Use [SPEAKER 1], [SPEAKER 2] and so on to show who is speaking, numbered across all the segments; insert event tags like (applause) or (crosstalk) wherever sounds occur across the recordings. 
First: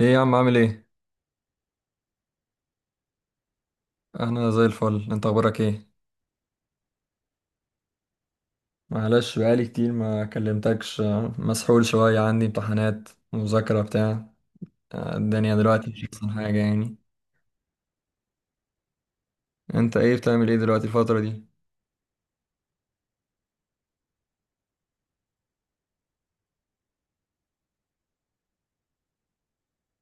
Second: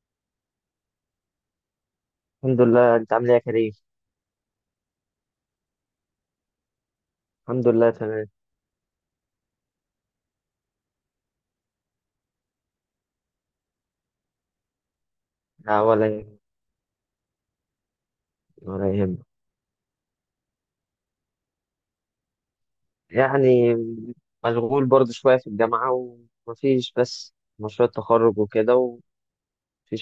[SPEAKER 1] ايه يا عم، عامل ايه؟
[SPEAKER 2] الحمد لله. انت عامل ايه يا كريم؟
[SPEAKER 1] انا زي الفل. انت اخبارك ايه؟
[SPEAKER 2] الحمد لله تمام.
[SPEAKER 1] معلش، بقالي كتير ما كلمتكش مسحول شوية، عندي امتحانات، مذاكرة بتاع. الدنيا
[SPEAKER 2] لا
[SPEAKER 1] دلوقتي مش
[SPEAKER 2] ولا
[SPEAKER 1] احسن
[SPEAKER 2] يهمك.
[SPEAKER 1] حاجة يعني.
[SPEAKER 2] ولا يهمك.
[SPEAKER 1] انت ايه، بتعمل ايه دلوقتي الفترة دي؟
[SPEAKER 2] يعني مشغول برضه شويه في الجامعه، ومفيش بس مشروع التخرج وكده، ومفيش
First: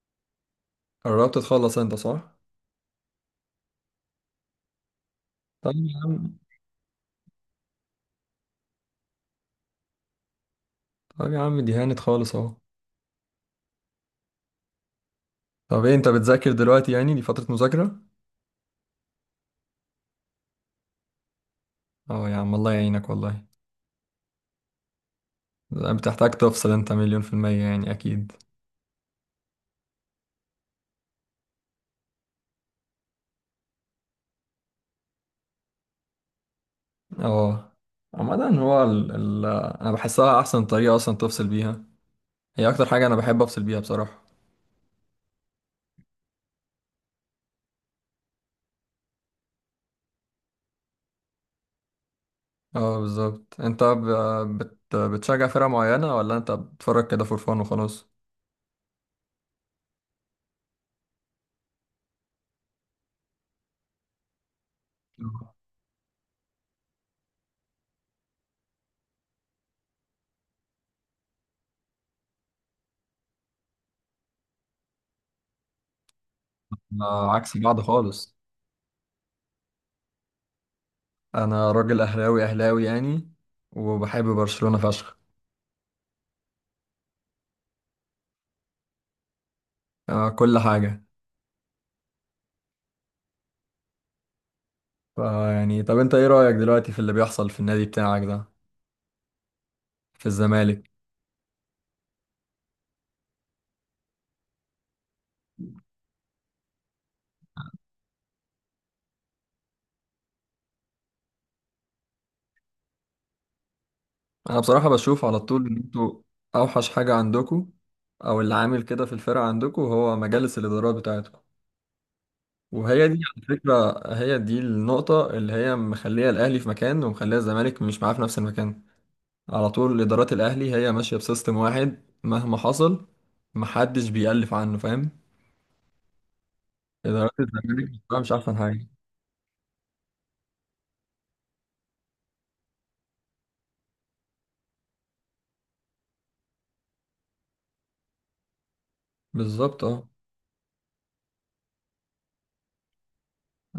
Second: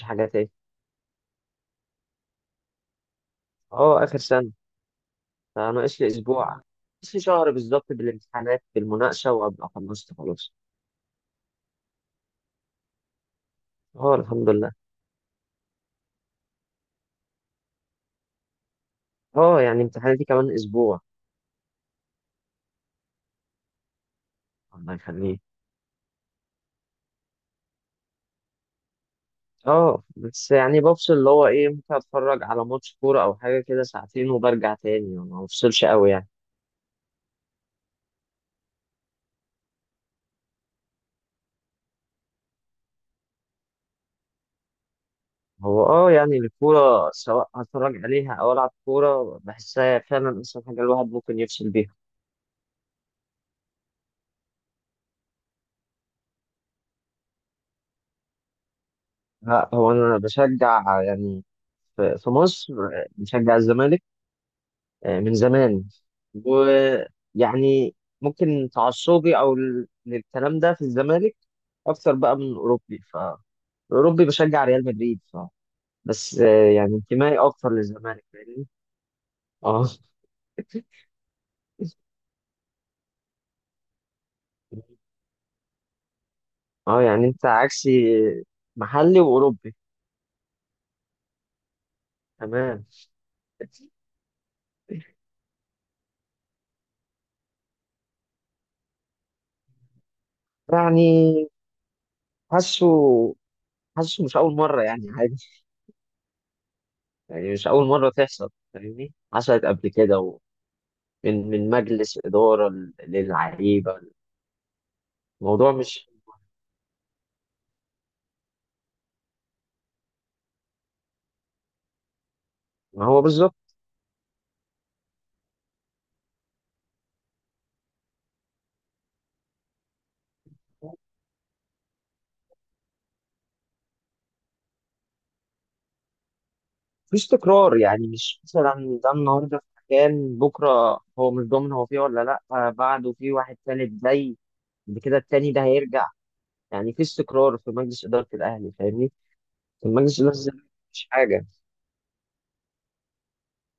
[SPEAKER 2] حاجه تاني.
[SPEAKER 1] قربت تخلص انت، صح؟
[SPEAKER 2] اه، اخر سنه،
[SPEAKER 1] طب يا
[SPEAKER 2] فناقص لي
[SPEAKER 1] عم
[SPEAKER 2] اسبوع، ناقص لي شهر بالظبط، بالامتحانات بالمناقشه، وابقى خلصت خلاص.
[SPEAKER 1] طب يا عم، دي هانت خالص اهو.
[SPEAKER 2] اه الحمد لله.
[SPEAKER 1] طب ايه، انت بتذاكر دلوقتي؟ يعني دي فترة مذاكرة؟
[SPEAKER 2] اه يعني امتحاناتي كمان اسبوع.
[SPEAKER 1] اه يا عم، الله يعينك والله.
[SPEAKER 2] الله يخليك.
[SPEAKER 1] بتحتاج تفصل انت، مليون في المية يعني اكيد.
[SPEAKER 2] اه بس يعني بفصل اللي هو ايه، ممكن اتفرج على ماتش كوره او حاجه كده ساعتين وبرجع تاني، ما بفصلش قوي يعني.
[SPEAKER 1] اه، عامة هو ال... انا بحسها احسن طريقة اصلا تفصل بيها. هي اكتر حاجة انا بحب افصل بيها بصراحة.
[SPEAKER 2] هو اه، يعني الكورة سواء هتفرج عليها أو ألعب كورة، بحسها فعلا أحسن حاجة الواحد ممكن يفصل بيها.
[SPEAKER 1] اه بالظبط، بتشجع فرقة معينة، ولا انت بتتفرج كده فور فان وخلاص؟
[SPEAKER 2] لا، هو أنا بشجع يعني في مصر، بشجع الزمالك من زمان. ويعني ممكن تعصبي أو للكلام ده في الزمالك أكتر بقى من أوروبي. فأوروبي بشجع ريال مدريد، ف بس يعني
[SPEAKER 1] انا
[SPEAKER 2] انتمائي
[SPEAKER 1] عكس
[SPEAKER 2] أكتر
[SPEAKER 1] بعض
[SPEAKER 2] للزمالك،
[SPEAKER 1] خالص.
[SPEAKER 2] فاهمني. اه.
[SPEAKER 1] انا راجل اهلاوي اهلاوي يعني، وبحب برشلونة فشخ.
[SPEAKER 2] اه يعني أنت عكسي، محلي وأوروبي.
[SPEAKER 1] آه، كل حاجة.
[SPEAKER 2] تمام.
[SPEAKER 1] فيعني طب انت ايه رأيك دلوقتي في اللي بيحصل في النادي بتاعك ده، في الزمالك؟
[SPEAKER 2] يعني حاسه حاسه مش أول مرة، يعني عادي، يعني مش أول مرة تحصل، فاهمني، حصلت قبل كده. ومن مجلس إدارة للعيبة.
[SPEAKER 1] انا بصراحة بشوف على طول
[SPEAKER 2] الموضوع
[SPEAKER 1] ان
[SPEAKER 2] مش،
[SPEAKER 1] انتوا اوحش حاجة عندكوا، او اللي عامل كده في الفرقة عندكوا، هو مجالس الادارات بتاعتكم.
[SPEAKER 2] ما
[SPEAKER 1] وهي دي
[SPEAKER 2] هو
[SPEAKER 1] على
[SPEAKER 2] بالظبط.
[SPEAKER 1] فكرة، هي دي النقطة اللي هي مخلية الأهلي في مكان، ومخلية الزمالك مش معاه في نفس المكان. على طول إدارات الأهلي هي ماشية بسيستم واحد مهما حصل، محدش بيألف عنه، فاهم؟
[SPEAKER 2] مفيش
[SPEAKER 1] إدارات
[SPEAKER 2] تكرار،
[SPEAKER 1] الزمالك
[SPEAKER 2] يعني
[SPEAKER 1] بصراحة مش
[SPEAKER 2] مش
[SPEAKER 1] أحسن حاجة.
[SPEAKER 2] مثلا ده النهاردة في مكان، بكرة هو مش ضامن هو فيه ولا لأ، بعده في واحد تالت زي، بعد كده التاني ده هيرجع. يعني في استقرار في مجلس إدارة الأهلي، فاهمني؟
[SPEAKER 1] بالظبط
[SPEAKER 2] في
[SPEAKER 1] اه.
[SPEAKER 2] مجلس إدارة الزمالك مفيش حاجة.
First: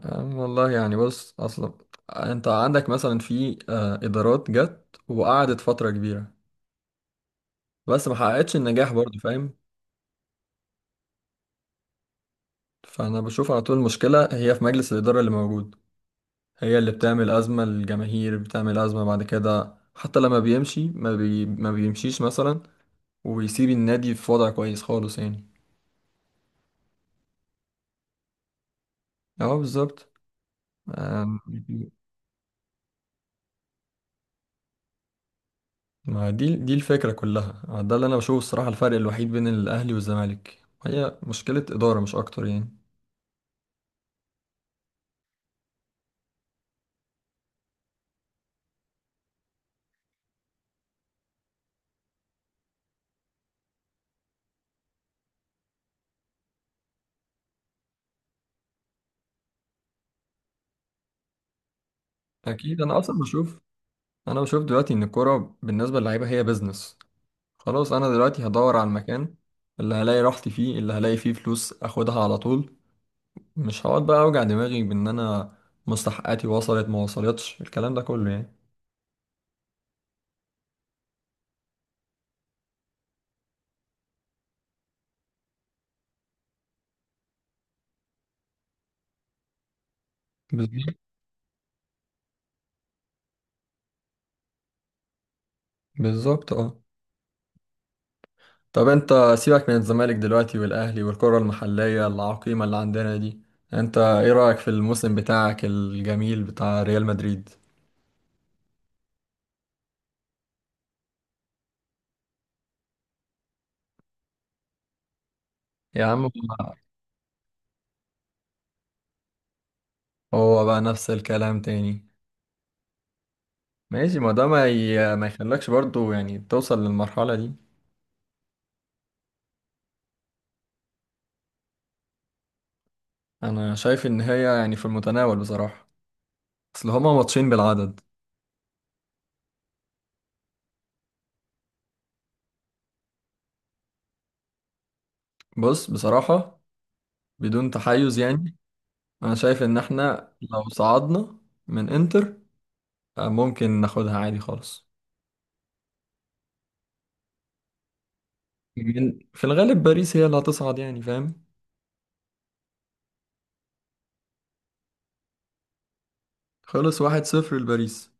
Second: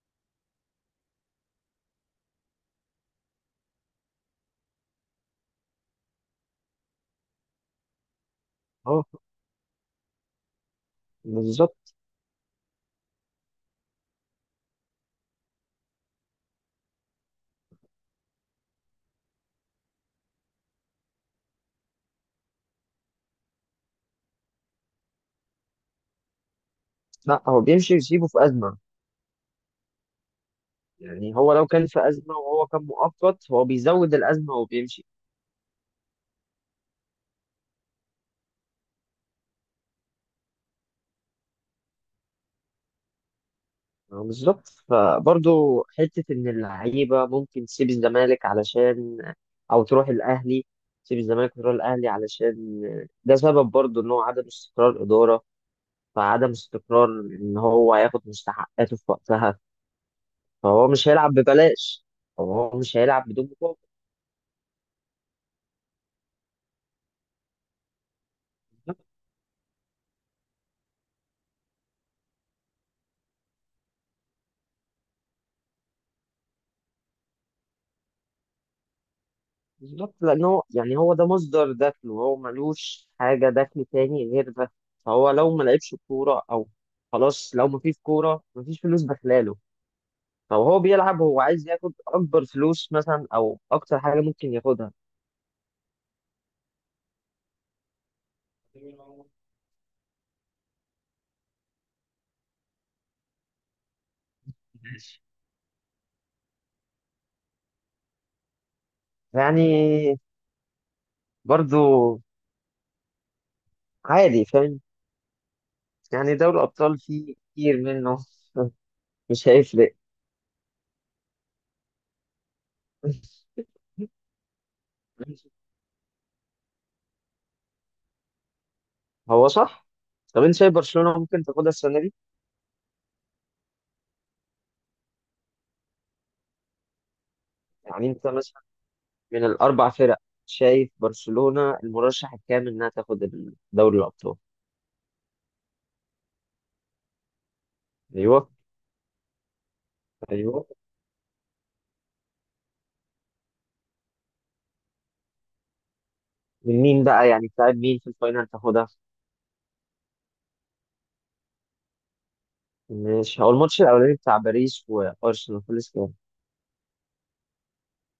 [SPEAKER 1] والله يعني بص، أصلا أنت عندك مثلا، في إدارات جت وقعدت فترة كبيرة بس ما حققتش النجاح
[SPEAKER 2] اه
[SPEAKER 1] برضه، فاهم؟
[SPEAKER 2] بالظبط.
[SPEAKER 1] فأنا بشوف على طول المشكلة هي في مجلس الإدارة اللي موجود، هي اللي بتعمل أزمة للجماهير، بتعمل أزمة بعد كده، حتى لما بيمشي ما بيمشيش مثلا ويسيب النادي في وضع كويس خالص يعني.
[SPEAKER 2] لأ، هو بيمشي يسيبه في أزمة.
[SPEAKER 1] اه بالظبط.
[SPEAKER 2] يعني
[SPEAKER 1] آم،
[SPEAKER 2] هو لو كان في أزمة وهو كان مؤقت، هو بيزود الأزمة وبيمشي.
[SPEAKER 1] ما دي الفكرة كلها، ده اللي أنا بشوفه الصراحة. الفرق الوحيد بين الأهلي والزمالك هي مشكلة إدارة، مش أكتر يعني.
[SPEAKER 2] بالظبط. فبرضه حتة إن اللعيبة ممكن تسيب الزمالك علشان، أو تروح الأهلي، تسيب الزمالك وتروح الأهلي علشان ده سبب برضه، إن هو عدم استقرار إدارة. فعدم استقرار، إن هو هياخد مستحقاته في وقتها، فهو مش هيلعب ببلاش، هو
[SPEAKER 1] أكيد.
[SPEAKER 2] مش هيلعب بدون مقابل.
[SPEAKER 1] أنا بشوف دلوقتي إن الكورة بالنسبة للعيبة هي بيزنس. خلاص، أنا دلوقتي هدور على المكان اللي هلاقي راحتي فيه، اللي هلاقي فيه فلوس، أخدها على طول. مش هقعد بقى اوجع دماغي بان انا مستحقاتي وصلت ما وصلتش، الكلام ده كله يعني.
[SPEAKER 2] بالظبط، لأن هو يعني هو ده مصدر دخله، هو ملوش حاجة دخل تاني غير ده. فهو لو ما لعبش كورة أو، خلاص، لو ما فيش كورة ما فيش فلوس داخلاله. فهو
[SPEAKER 1] بالظبط.
[SPEAKER 2] بيلعب، هو عايز ياخد أكبر فلوس مثلا أو أكتر حاجة ممكن ياخدها.
[SPEAKER 1] بالظبط اه. طب انت، سيبك من الزمالك دلوقتي والاهلي والكرة المحلية العقيمة اللي عندنا دي. انت ايه رأيك في الموسم بتاعك الجميل بتاع ريال مدريد؟
[SPEAKER 2] يعني برضو عادي، فاهم.
[SPEAKER 1] يا عم،
[SPEAKER 2] يعني دوري الأبطال فيه كتير منه (laughs) مش هيفرق.
[SPEAKER 1] هو بقى نفس الكلام تاني. ماشي، ما ده ما يخلكش برضو يعني توصل للمرحلة دي.
[SPEAKER 2] هو صح. طب أنت شايف برشلونة ممكن تاخدها السنة دي؟
[SPEAKER 1] انا شايف ان هي يعني في المتناول بصراحة، اصل هما ماتشين بالعدد.
[SPEAKER 2] يعني أنت من الأربع فرق شايف برشلونة المرشح الكامل إنها تاخد دوري الأبطال؟
[SPEAKER 1] بص بصراحة، بدون تحيز
[SPEAKER 2] أيوه.
[SPEAKER 1] يعني، انا شايف ان احنا
[SPEAKER 2] أيوه.
[SPEAKER 1] لو صعدنا من انتر، ممكن ناخدها عادي خالص.
[SPEAKER 2] من مين بقى، يعني بتاع مين في الفاينل تاخدها؟
[SPEAKER 1] من في الغالب باريس هي اللي هتصعد يعني، فاهم؟
[SPEAKER 2] مش هو الماتش الأولاني بتاع باريس وأرسنال خلص كام؟
[SPEAKER 1] خلص واحد صفر لباريس،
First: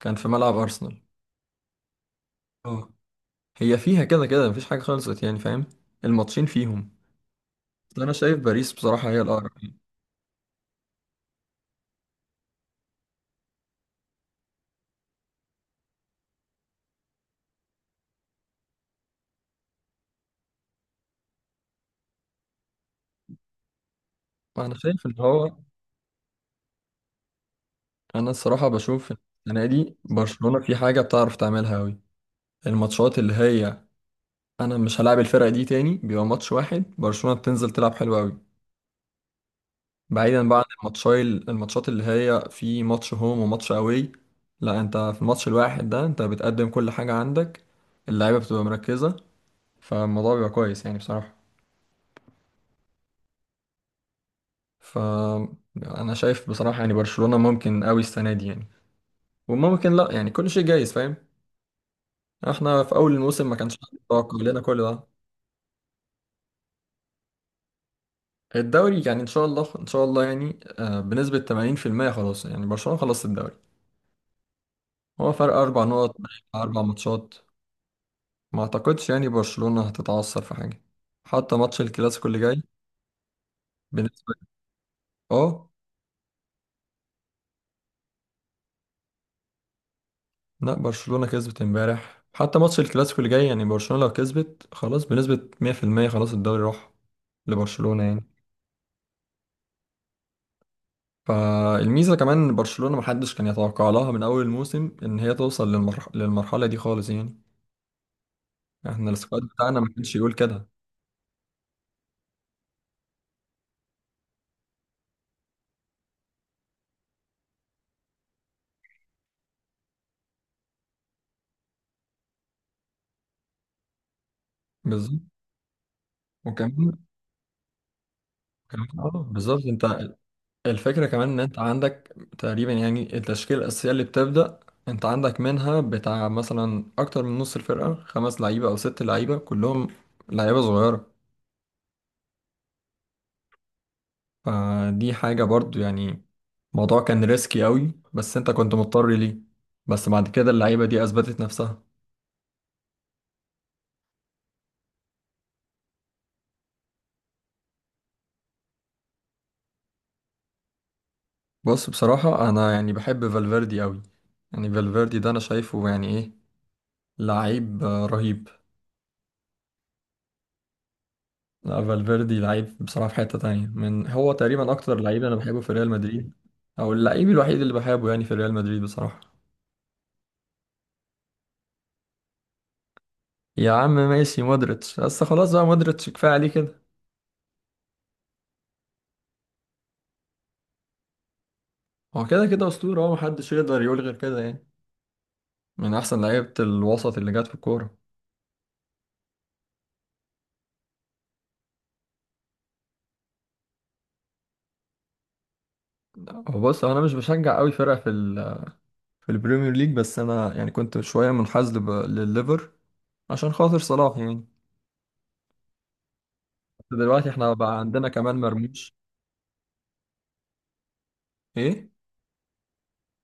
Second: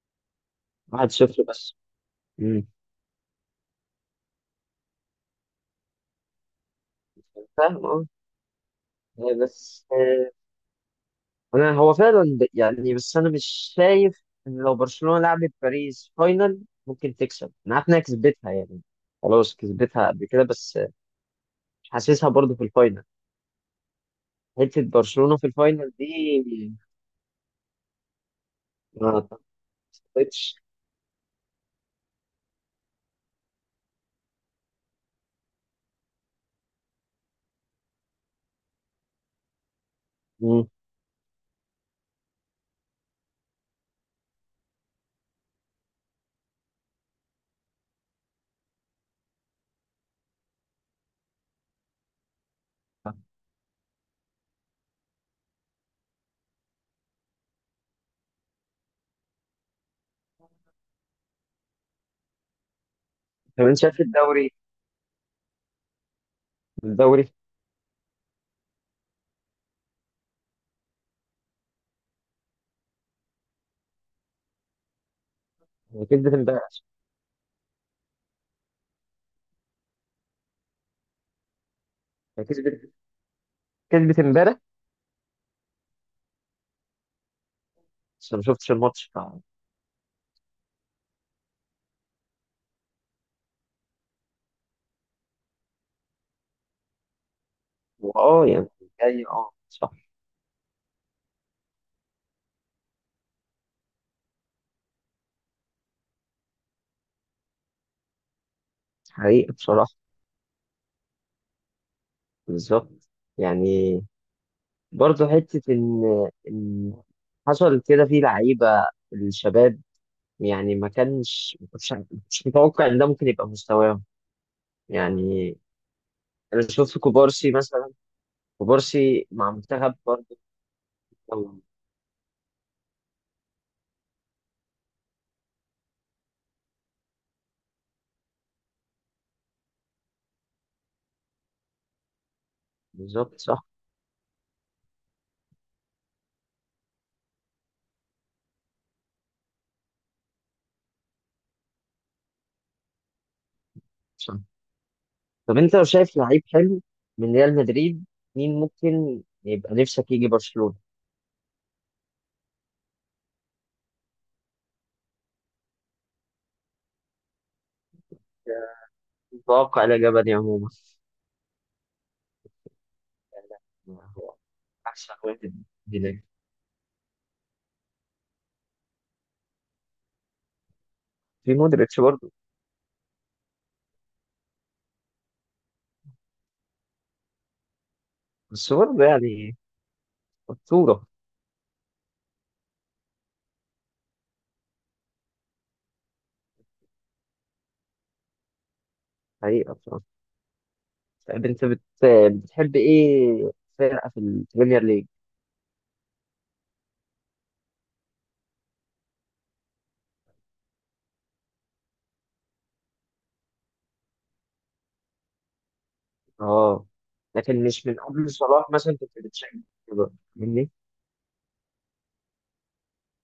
[SPEAKER 1] كان في ملعب ارسنال.
[SPEAKER 2] 1-0 بس. امم.
[SPEAKER 1] اه، هي فيها كده كده مفيش حاجة خلصت يعني، فاهم؟ الماتشين فيهم.
[SPEAKER 2] فاهم
[SPEAKER 1] بس
[SPEAKER 2] أه.
[SPEAKER 1] انا شايف باريس بصراحة هي
[SPEAKER 2] آه،
[SPEAKER 1] الاقرب يعني.
[SPEAKER 2] بس آه، أنا هو فعلا يعني، بس أنا مش شايف إن لو برشلونة لعبت باريس فاينل ممكن تكسب، أنا عارف إنها كسبتها يعني، خلاص كسبتها قبل كده، بس مش حاسسها برضه في الفاينل،
[SPEAKER 1] انا
[SPEAKER 2] حتة
[SPEAKER 1] شايف ان
[SPEAKER 2] برشلونة في
[SPEAKER 1] هو
[SPEAKER 2] الفاينل دي.
[SPEAKER 1] انا الصراحة بشوف إن
[SPEAKER 2] ما
[SPEAKER 1] السنة دي
[SPEAKER 2] تعتقدش.
[SPEAKER 1] برشلونة في حاجة بتعرف تعملها قوي. الماتشات اللي هي انا مش هلعب الفرقة دي تاني، بيبقى ماتش واحد، برشلونة بتنزل تلعب حلو قوي. بعيدا بقى عن
[SPEAKER 2] مم.
[SPEAKER 1] الماتشات اللي هي في ماتش هوم وماتش اواي. لا انت في الماتش الواحد ده انت بتقدم كل حاجة عندك، اللعيبة بتبقى مركزة، فالموضوع بيبقى كويس يعني بصراحة. فأنا شايف بصراحة يعني برشلونة ممكن قوي السنة دي يعني، وممكن لا يعني، كل شيء جايز، فاهم؟ احنا في أول الموسم ما
[SPEAKER 2] طب
[SPEAKER 1] كانش
[SPEAKER 2] انت
[SPEAKER 1] حد
[SPEAKER 2] شايف
[SPEAKER 1] يتوقع
[SPEAKER 2] الدوري،
[SPEAKER 1] لنا كل ده.
[SPEAKER 2] الدوري
[SPEAKER 1] الدوري يعني إن شاء الله إن شاء الله يعني، بنسبة 80% خلاص يعني، برشلونة خلصت الدوري. هو فرق أربع نقط،
[SPEAKER 2] كسبت امبارح.
[SPEAKER 1] أربع ماتشات. ما اعتقدش يعني برشلونة هتتعثر في حاجة، حتى ماتش الكلاسيكو اللي جاي.
[SPEAKER 2] كسبت كسبت
[SPEAKER 1] بالنسبة،
[SPEAKER 2] امبارح،
[SPEAKER 1] اه
[SPEAKER 2] بس أنا ما شفتش الماتش
[SPEAKER 1] لا برشلونة كسبت امبارح. حتى ماتش الكلاسيكو اللي جاي، يعني برشلونة لو كسبت خلاص، بنسبة 100% خلاص الدوري راح لبرشلونة يعني.
[SPEAKER 2] واه يعني. جاي اه صح.
[SPEAKER 1] فالميزة كمان ان برشلونة محدش كان يتوقع لها من اول الموسم ان هي توصل للمرحلة دي خالص يعني، احنا السكواد
[SPEAKER 2] حقيقة
[SPEAKER 1] بتاعنا ما
[SPEAKER 2] بصراحة،
[SPEAKER 1] كانش يقول كده.
[SPEAKER 2] بالظبط. يعني برضه حتة إن حصل كده في لعيبة الشباب، يعني ما كنتش متوقع إن ده ممكن يبقى مستواهم.
[SPEAKER 1] بالظبط.
[SPEAKER 2] يعني أنا
[SPEAKER 1] وكمان،
[SPEAKER 2] شفت كوبارسي مثلا،
[SPEAKER 1] كمان اه
[SPEAKER 2] كوبارسي مع
[SPEAKER 1] بالظبط.
[SPEAKER 2] منتخب
[SPEAKER 1] انت
[SPEAKER 2] برضه.
[SPEAKER 1] الفكرة كمان ان انت عندك تقريبا يعني التشكيلة الأساسية اللي بتبدأ، انت عندك منها بتاع مثلا أكتر من نص الفرقة، خمس لعيبة أو ست لعيبة كلهم لعيبة صغيرة.
[SPEAKER 2] بالظبط صح.
[SPEAKER 1] فدي حاجة برضو يعني، الموضوع كان ريسكي قوي، بس انت كنت مضطر ليه. بس بعد كده اللعيبة دي أثبتت نفسها.
[SPEAKER 2] طب انت لو شايف لعيب حلو من ريال مدريد، مين ممكن يبقى نفسك يجي برشلونة؟
[SPEAKER 1] بص بصراحة أنا يعني بحب فالفيردي قوي. يعني فالفيردي ده أنا شايفه يعني، إيه، لعيب رهيب.
[SPEAKER 2] متوقع لا جبلي عموما.
[SPEAKER 1] لا فالفيردي لعيب بصراحة في حتة تانية،
[SPEAKER 2] يعني
[SPEAKER 1] من هو
[SPEAKER 2] هو
[SPEAKER 1] تقريبا أكتر
[SPEAKER 2] احسن
[SPEAKER 1] لعيب أنا
[SPEAKER 2] واحد
[SPEAKER 1] بحبه في ريال
[SPEAKER 2] هناك.
[SPEAKER 1] مدريد، أو اللعيب الوحيد اللي بحبه يعني في ريال مدريد بصراحة.
[SPEAKER 2] في مودريتش برضه.
[SPEAKER 1] يا عم ماشي مودريتش، بس خلاص بقى مودريتش كفاية عليه كده.
[SPEAKER 2] بس برضه يعني اسطورة.
[SPEAKER 1] هو كده كده أسطورة، هو محدش يقدر يقول غير كده يعني، من أحسن لعيبة الوسط اللي جت في الكورة.
[SPEAKER 2] حقيقة بصراحة. طيب انت بتحب ايه فرقة في البريمير ليج؟
[SPEAKER 1] هو بص، هو أنا مش بشجع أوي فرقة في في البريمير ليج، بس أنا يعني كنت شوية منحاز للليفر عشان خاطر صلاح يعني.
[SPEAKER 2] اه.
[SPEAKER 1] دلوقتي احنا
[SPEAKER 2] لكن
[SPEAKER 1] بقى
[SPEAKER 2] مش من
[SPEAKER 1] عندنا
[SPEAKER 2] قبل
[SPEAKER 1] كمان
[SPEAKER 2] صلاح
[SPEAKER 1] مرموش.
[SPEAKER 2] مثلا كنت بتشجع الليفر، فاهمني؟
[SPEAKER 1] إيه؟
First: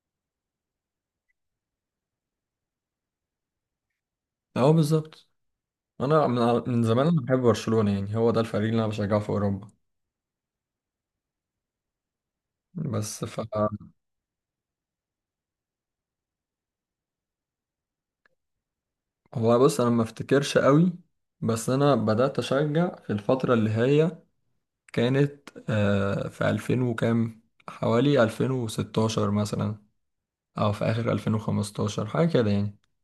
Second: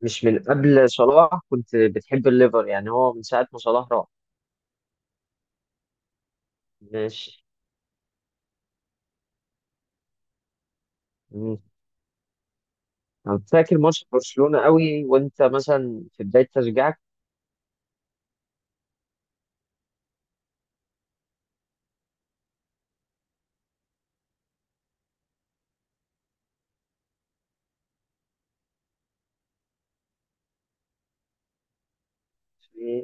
[SPEAKER 2] مش من قبل صلاح كنت بتحب الليفر، يعني هو من ساعة ما صلاح راح؟
[SPEAKER 1] أهو بالظبط. انا من زمان انا بحب
[SPEAKER 2] ماشي.
[SPEAKER 1] برشلونة يعني، هو ده الفريق اللي انا بشجعه في اوروبا. بس ف،
[SPEAKER 2] انا فاكر ماتش برشلونة قوي وانت مثلا في بداية تشجيعك.
[SPEAKER 1] هو بص انا ما افتكرش قوي، بس انا بدأت اشجع في الفترة اللي هي كانت، في 2000 وكام، حوالي 2016 مثلا، او في اخر 2015 حاجة كده يعني.
[SPEAKER 2] في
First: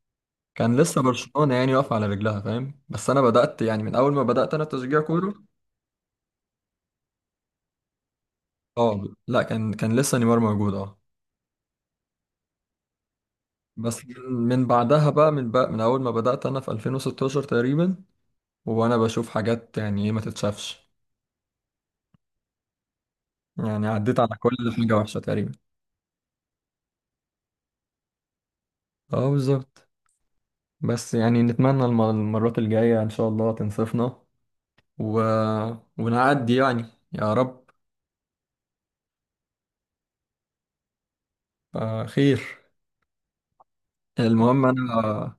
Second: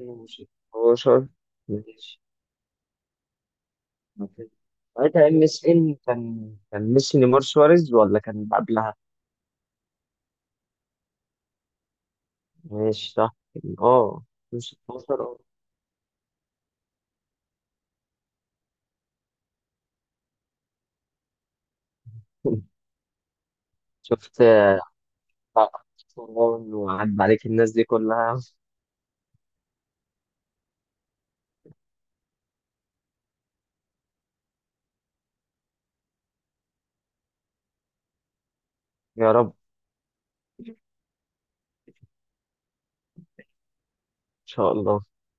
[SPEAKER 1] كان لسه
[SPEAKER 2] 16.
[SPEAKER 1] برشلونة يعني واقفة على
[SPEAKER 2] ماشي،
[SPEAKER 1] رجلها، فاهم؟ بس انا بدأت يعني من اول ما
[SPEAKER 2] ممكن.
[SPEAKER 1] بدأت انا تشجيع
[SPEAKER 2] ساعتها
[SPEAKER 1] كورة.
[SPEAKER 2] ام اس ان كان ميسي نيمار سواريز ولا كان قبلها؟
[SPEAKER 1] اه لا كان لسه نيمار موجود، اه.
[SPEAKER 2] ماشي صح
[SPEAKER 1] بس من
[SPEAKER 2] اه.
[SPEAKER 1] من بعدها
[SPEAKER 2] 16
[SPEAKER 1] بقى
[SPEAKER 2] اه.
[SPEAKER 1] من بقى من اول ما بدأت انا في 2016 تقريبا، وانا بشوف حاجات يعني ايه ما تتشافش،
[SPEAKER 2] (laughs)
[SPEAKER 1] يعني عديت على
[SPEAKER 2] شفت
[SPEAKER 1] كل حاجة وحشة تقريبا.
[SPEAKER 2] طبعاً، وعدى عليك الناس دي كلها.
[SPEAKER 1] اه بالظبط. بس يعني نتمنى المرات الجاية ان شاء الله تنصفنا و... ونعدي يعني. يا رب.
[SPEAKER 2] يا رب ان
[SPEAKER 1] آه خير. المهم
[SPEAKER 2] شاء الله.
[SPEAKER 1] انا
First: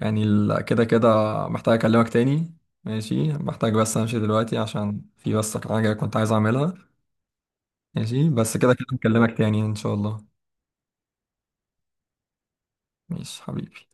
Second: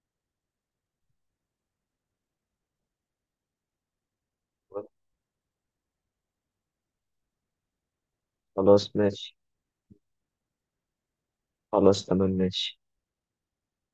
[SPEAKER 1] يعني كده كده محتاج اكلمك تاني. ماشي، محتاج بس امشي دلوقتي عشان في بس حاجة كنت عايز اعملها. ماشي، بس كده كده
[SPEAKER 2] خلاص
[SPEAKER 1] هكلمك
[SPEAKER 2] ماشي.
[SPEAKER 1] تاني ان شاء الله.
[SPEAKER 2] خلاص تمام ماشي.
[SPEAKER 1] ماشي حبيبي.